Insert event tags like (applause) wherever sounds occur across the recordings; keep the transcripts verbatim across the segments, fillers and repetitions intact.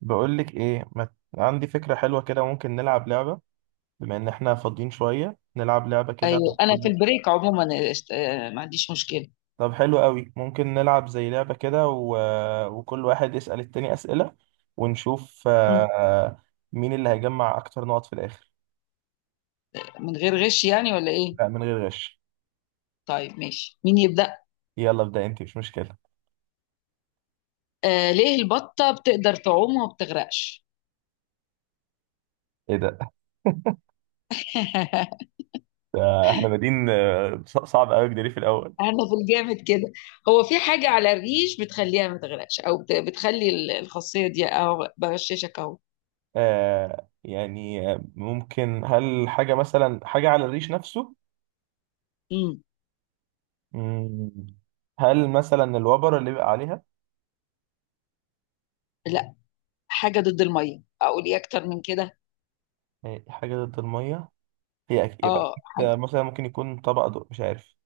بقولك ايه ما... عندي فكرة حلوة كده، ممكن نلعب لعبة. بما ان احنا فاضيين شوية نلعب لعبة كده، أيوة. انا في وكل- البريك عموما، آه، است- آه، ما عنديش مشكله. طب حلو قوي، ممكن نلعب زي لعبة كده و... وكل واحد يسأل التاني أسئلة، ونشوف مم. آه، مين اللي هيجمع اكتر نقط في الاخر. من غير غش يعني ولا ايه؟ لا، من غير غش. طيب، ماشي، مين يبدا؟ يلا ابدأ انت، مش مشكلة. آه ليه البطه بتقدر تعوم وما بتغرقش؟ ايه ده؟ (laughs) (laughs) ده احنا بادئين آه، ص- صعب قوي جدري في الاول. انا في الجامد كده. هو في حاجه على الريش بتخليها ما تغرقش، او بت- بتخلي ال- الخاصيه دي اهو بغششك اهو. آه، يعني آه، ممكن هل حاجة، مثلا حاجة على الريش نفسه؟ مم. مم. هل مثلا الوبر اللي بيبقى عليها؟ لا. حاجه ضد الميه، اقول ايه اكتر من كده؟ هي حاجة ضد المية. هي أك- يبقى اه، حاجه. أكيد. مثلا ممكن يكون طبق دو... مش عارف،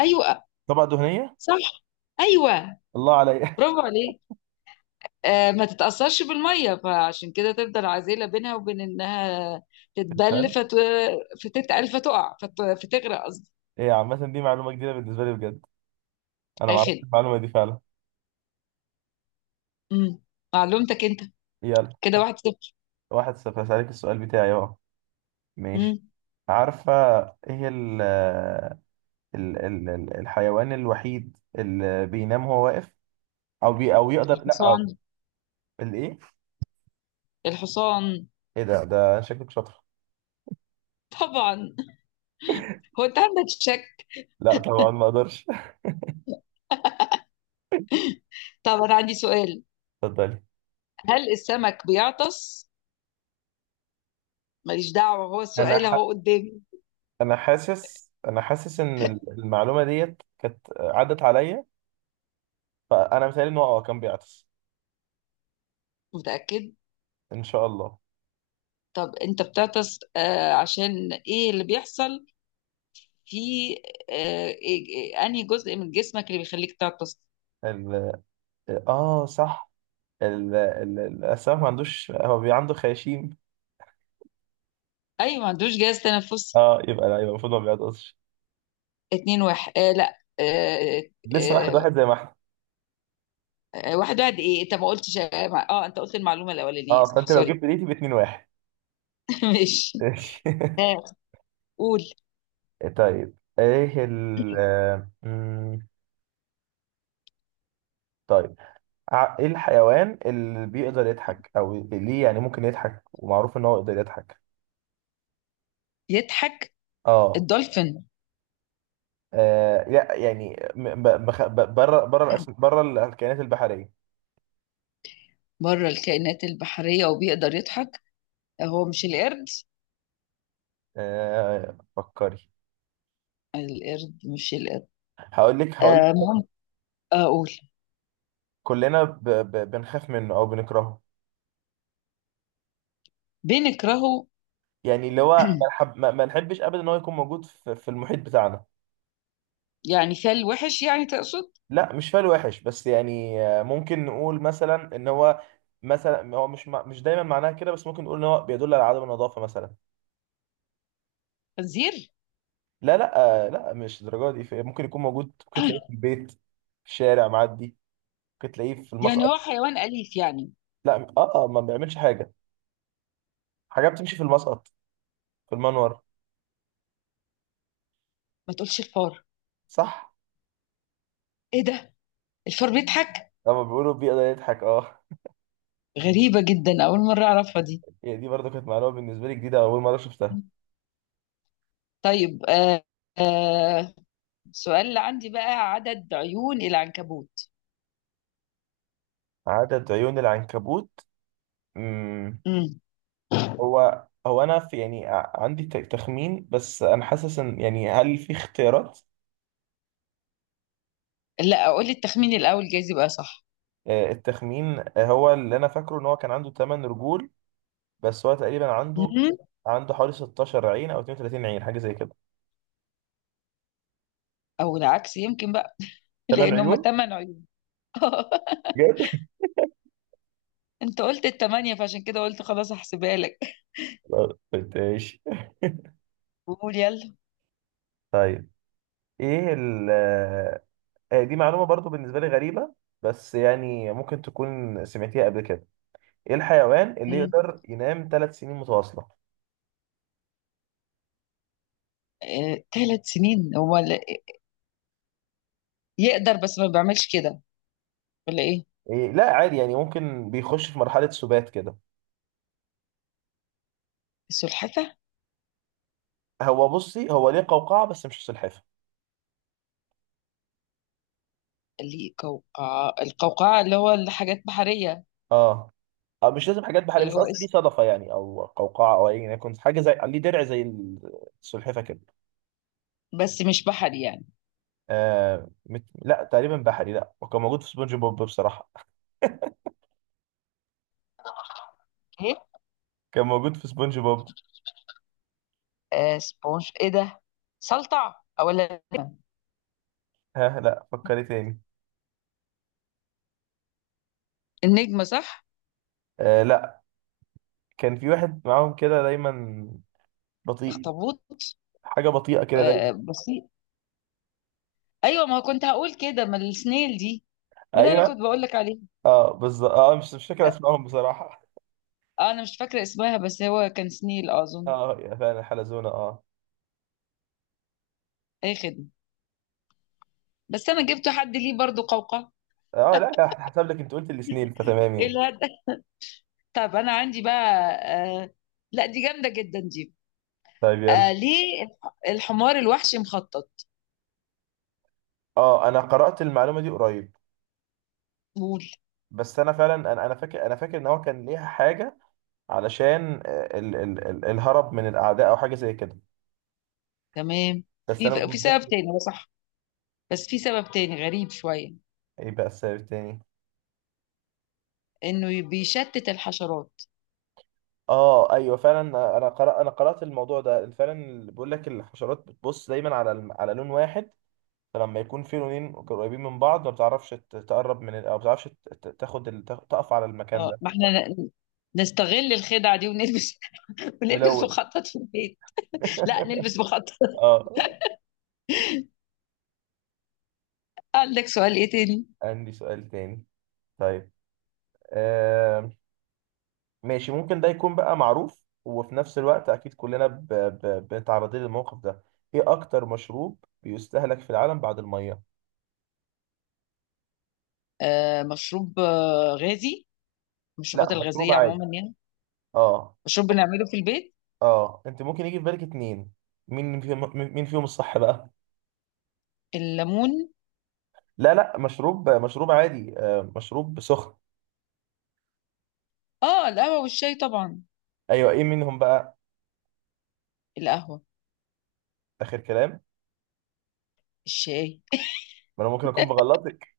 ايوه. طبق دهنية. صح. ايوه. الله عليا. برافو عليك. آه، ما تتأثرش بالمية، فعشان كده تفضل عازلة بينها وبين إنها (laughs) تتبل الفن. فت... فتتقل فتقع فت... فتغرق قصدي. هي عامة دي معلومة جديدة بالنسبة لي بجد. أنا ما آخر. اعرفش المعلومة دي فعلا. مم. معلومتك أنت. يلا، كده واحد صفر. واحد صفر. هسألك السؤال بتاعي أهو. مم. ماشي. عارفة، إيه هي ال... ال... ال... ال- الحيوان الوحيد اللي بينام وهو واقف، أو بي... أو يقدر، لا أو... الحصان. الإيه؟ الحصان. إيه ده ده شكلك شاطر. طبعا. هو أنت عندك شك؟ لا طبعا، ما أقدرش. (laughs) طب أنا عندي سؤال. اتفضلي. هل السمك بيعطس؟ ماليش دعوة، هو أنا السؤال أهو قدامي. انا حاسس انا حاسس ان ال- المعلومه ديت كانت عدت عليا، فانا مثالي ان هو اه كان بيعطس. متأكد؟ ان شاء الله. طب أنت بتعطس، آه عشان إيه اللي بيحصل في آه إيه- إيه- أنهي جزء من جسمك اللي بيخليك تعطس؟ ال... اه صح، ال... ال... الاسماك ما عندوش، هو بي عنده خياشيم. ايوه، ما عندوش جهاز تنفس. اه يبقى لا، يبقى المفروض ما بيعطسش. اتنين واحد، آه لا، آه لسه واحد آه واحد زي ما احنا. آه، واحد واحد، ايه انت ما قلتش، اه ما- آه، انت قلت المعلومه الاولانيه، اه صح، فانت لو سوري. جبت دقيقتي باتنين واحد. (laughs) ماشي. ماشي. (laughs) آه قول. طيب ايه ال آه، مم، طيب، ع- ايه الحيوان اللي بيقدر يضحك او ليه، يعني ممكن يضحك ومعروف ان هو يقدر يضحك؟ يضحك. اه. الدولفين. آه لا، يعني م- ب- بخ- ب- بره، بره الأس- بره الكائنات البحريه. بره الكائنات البحريه وبيقدر يضحك. آه، هو مش القرد؟ آه فكري. القرد، مش القرد؟ هقول لك هقول آه لك مهم. آه قول. كلنا ب- ب- بنخاف منه او بنكرهه. بنكرهه. يعني اللي هو ما نحب، ما ما نحبش ابدا ان هو يكون موجود في في المحيط بتاعنا. يعني فال وحش يعني تقصد؟ لا مش فعل وحش، بس يعني آه، ممكن نقول مثلا ان هو... مثلا هو مش مع- مش دايما معناها كده، بس ممكن نقول ان هو بيدل على عدم النظافه مثلا. خنزير. لا لا، آه، لا، مش الدرجه دي. في- ممكن يكون موجود، ممكن تلاقيه في البيت، في الشارع معدي، ممكن تلاقيه في المصنع. يعني هو حيوان اليف يعني؟ لا، اه آه، ما بيعملش حاجه. حاجه بتمشي في المسقط، في المنور. ما تقولش الفار. صح. ايه ده؟ الفار بيضحك؟ لما بيقولوا بيئه ده يضحك، اه. غريبه جدا، اول مره اعرفها دي. هي دي برضه كانت معلومه بالنسبه لي جديده، اول مره شفتها. طيب. آه آه سؤال اللي عندي بقى عدد عيون العنكبوت. عدد عيون العنكبوت. امم. مم. هو هو انا، في يعني ع- عندي ت- تخمين، بس انا حاسس ان، يعني هل في اختيارات؟ لا، اقول لي التخمين الاول جايز يبقى صح. آه، التخمين آه، هو اللي انا فاكره ان هو كان عنده 8 رجول، بس هو تقريبا عنده مم. عنده حوالي 16 عين او 32 عين، حاجه زي كده. او العكس يمكن بقى. (laughs) 8 لان هم عيون؟ ثمان عيون. (laughs) بجد؟ انت قلت الثمانيه فعشان كده قلت خلاص هحسبها لك. (laughs) ماشي، قول يلا. طيب. ايه ال آه، دي معلومة برضو بالنسبة لي غريبة، بس يعني ممكن تكون سمعتيها قبل كده. ايه الحيوان اللي مم. يقدر ينام ثلاث سنين متواصلة؟ آه ثلاث سنين، هو ال- يقدر بس ما بيعملش كده، ولا ايه؟ إيه؟ لا عادي، يعني ممكن بيخش في مرحلة سبات كده. السلحفه. هو بصي، هو ليه قوقعة بس مش سلحفة. اللي قوقعه، القوقعه اللي هو الحاجات بحريه. اه. أو مش لازم حاجات بحرية، اللي بس هو قصدي ليه اسم. صدفة يعني، أو قوقعة، أو أي يكون حاجة زي ليه درع زي السلحفة كده. بس مش بحري يعني. آه مت... لا تقريبا بحري، لا، وكان موجود في سبونج بوب بصراحة. (laughs) كان موجود في سبونج بوب. آه سبونج ايه ده؟ سلطع ولا نجمة؟ ها، لا فكري تاني. النجمة صح؟ آه لا. كان في واحد معاهم كده دايما، بطيء. اخطبوط. حاجه بطيئه كده آه دايما. بسيط. ايوه، ما كنت هقول كده، ما السنيل دي. ما ده انا ايوه. كنت بقول لك عليه. اه بالظبط. اه مش مش فاكر اسمائهم بصراحه. آه انا مش فاكرة اسمها، بس هو كان سنيل (laughs) اظن. اه، يا فعلا، حلزونه، اه. اي خدمة. بس انا جبت حد ليه برضو قوقعة. اه، لا لا، هحسب لك، انت قلت الاثنين فتمام ايه يعني. الهدف؟ (laughs) طب انا عندي بقى. آه لا، دي جامدة جدا دي. طيب، يلا. آه ليه الحمار الوحشي مخطط؟ اه انا قرات المعلومه دي قريب، قول. بس انا فعلا انا انا فاكر انا فاكر ان هو كان ليها حاجه علشان آه، ال ال ال الهرب من الاعداء او حاجه زي كده، تمام. بس في انا مش في سبب متذكر. تاني هو صح. بس في سبب تاني غريب شوية. ايه بقى السبب التاني؟ انه ي- بيشتت الحشرات. اه ايوه فعلا. انا قرأ انا قرأت الموضوع ده فعلا. بيقول لك الحشرات بتبص دايما على الم- على لون واحد، فلما يكون في لونين قريبين من بعض ما بتعرفش ت- تقرب من ال... او ما بتعرفش ت- ت- تاخد ال... تاخ- تقف على المكان اه، ده. ما احنا ن- نستغل الخدعة دي ونلبس. (laughs) ونلبس ملون. مخطط في البيت. لا، (laughs) نلبس مخطط. اه، (laughs) عندك سؤال ايه تاني؟ عندي سؤال تاني. طيب. آه... ماشي، ممكن ده يكون بقى معروف، وفي نفس الوقت اكيد كلنا ب... ب... بنتعرضين للموقف ده. ايه اكتر مشروب بيستهلك في العالم بعد الميه؟ آه مشروب آه غازي؟ لا، المشروبات مشروب الغازية عادي. عموما يعني؟ اه. مشروب بنعمله في البيت؟ اه انت ممكن يجي في بالك اتنين، مين فيهم مين فيهم الصح بقى. الليمون. لا لا، مشروب مشروب عادي، آه مشروب سخن. اه، القهوة والشاي طبعا. ايوه، ايه منهم بقى؟ القهوة. اخر كلام؟ الشاي. ما انا ممكن اكون بغلطك.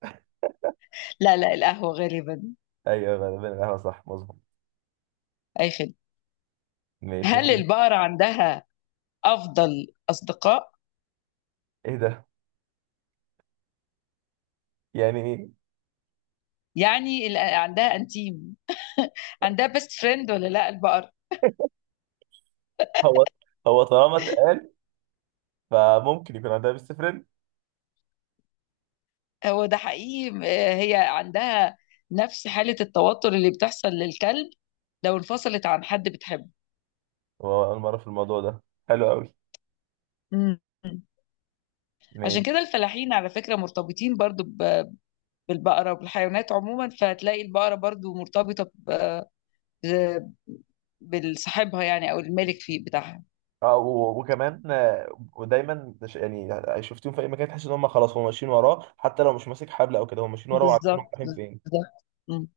لا لا، القهوة غالبا. ايوه غالبا القهوه، صح، مظبوط. اي خدمة. ماشي. هل البقرة عندها افضل اصدقاء؟ ايه ده، يعني ايه؟ يعني ال- عندها انتيم، عندها بيست فريند ولا لا البقرة؟ هو هو طالما اتقال، فممكن يكون عندها بيست فريند. هو ده حقيقي. آه، هي عندها نفس حالة التوتر اللي بتحصل للكلب لو انفصلت عن حد بتحبه. هو اول مره في الموضوع ده، حلو قوي. مم. عشان ماشي. كده الفلاحين على فكرة مرتبطين برضو ب- بالبقرة وبالحيوانات عموما، فهتلاقي البقرة برضو مرتبطة ب- ب- بالصاحبها يعني، أو الملك فيه بتاعها. اه، و- وكمان آه، ودايما ده ش- يعني شفتهم في اي مكان، تحس ان هم خلاص هم ماشيين وراه، حتى لو مش ماسك حبل او كده، هم ماشيين وراه وعارفين هم بالظبط. رايحين فين. بالظبط. مم.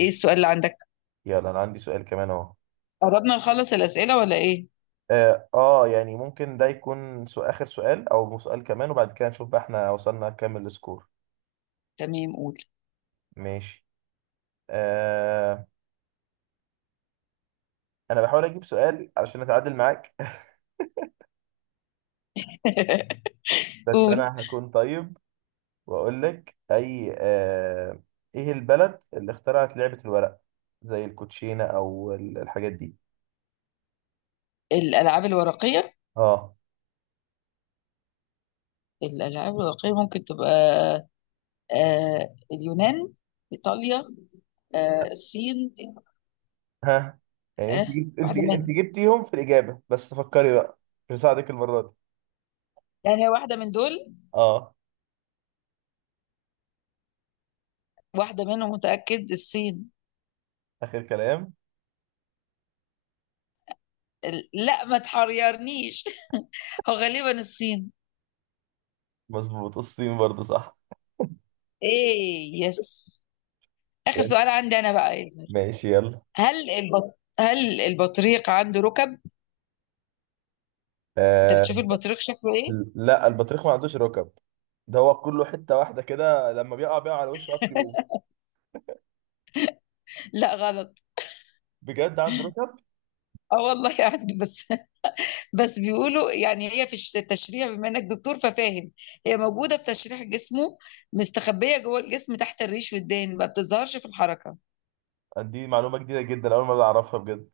ايه السؤال اللي عندك؟ يلا انا عندي سؤال كمان اهو. قربنا نخلص الأسئلة ولا ايه؟ اه آه، يعني ممكن ده يكون سو- اخر سؤال او سؤال كمان، وبعد كده نشوف بقى احنا وصلنا كام السكور. تمام، قول. ماشي. آه، انا بحاول اجيب سؤال علشان اتعادل معاك. (laughs) (laughs) بس قول. انا هكون طيب واقول لك، اي آه ايه البلد اللي اخترعت لعبة الورق؟ زي الكوتشينة او ال- الحاجات دي. الألعاب الورقية؟ اه. الألعاب الورقية ممكن تبقى آه اليونان، ايطاليا، آه الصين. (laughs) ها، يعني انت آه جبت، انت واحده انت منهم. جبتيهم في الاجابة بس فكري بقى. مش هساعدك المرة دي. يعني واحده من دول. اه، واحده منهم، متاكد الصين. اخر كلام. ال- لا، ما تحيرنيش. هو غالبا الصين. مظبوط، الصين برضه، صح. ايه، يس. اخر يلا. سؤال عندي انا بقى يا زهر. ماشي، يلا. هل البط... هل البطريق عنده ركب؟ انت بتشوف آه البطريق شكله ايه؟ لا، البطريق ما عندوش ركب. ده هو كله حتة واحدة كده، لما بيقع بيقع على وشه، عارف يقوم. (laughs) لا، غلط. بجد عنده ركب؟ اه والله عنده، بس بس بيقولوا يعني، هي في الش- التشريح، بما انك دكتور ففاهم. هي موجوده في تشريح جسمه، مستخبيه جوه الجسم تحت الريش والدهن، ما بتظهرش في الحركه. دي معلومة جديدة جدا، أول مرة أعرفها بجد.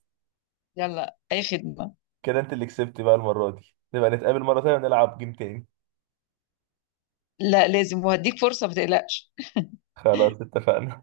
يلا، اي خدمه. كده أنت اللي كسبت بقى المرة دي، نبقى نتقابل مرة تانية ونلعب جيم تاني. لا لازم، وهديك فرصه ما تقلقش. خلاص، اتفقنا.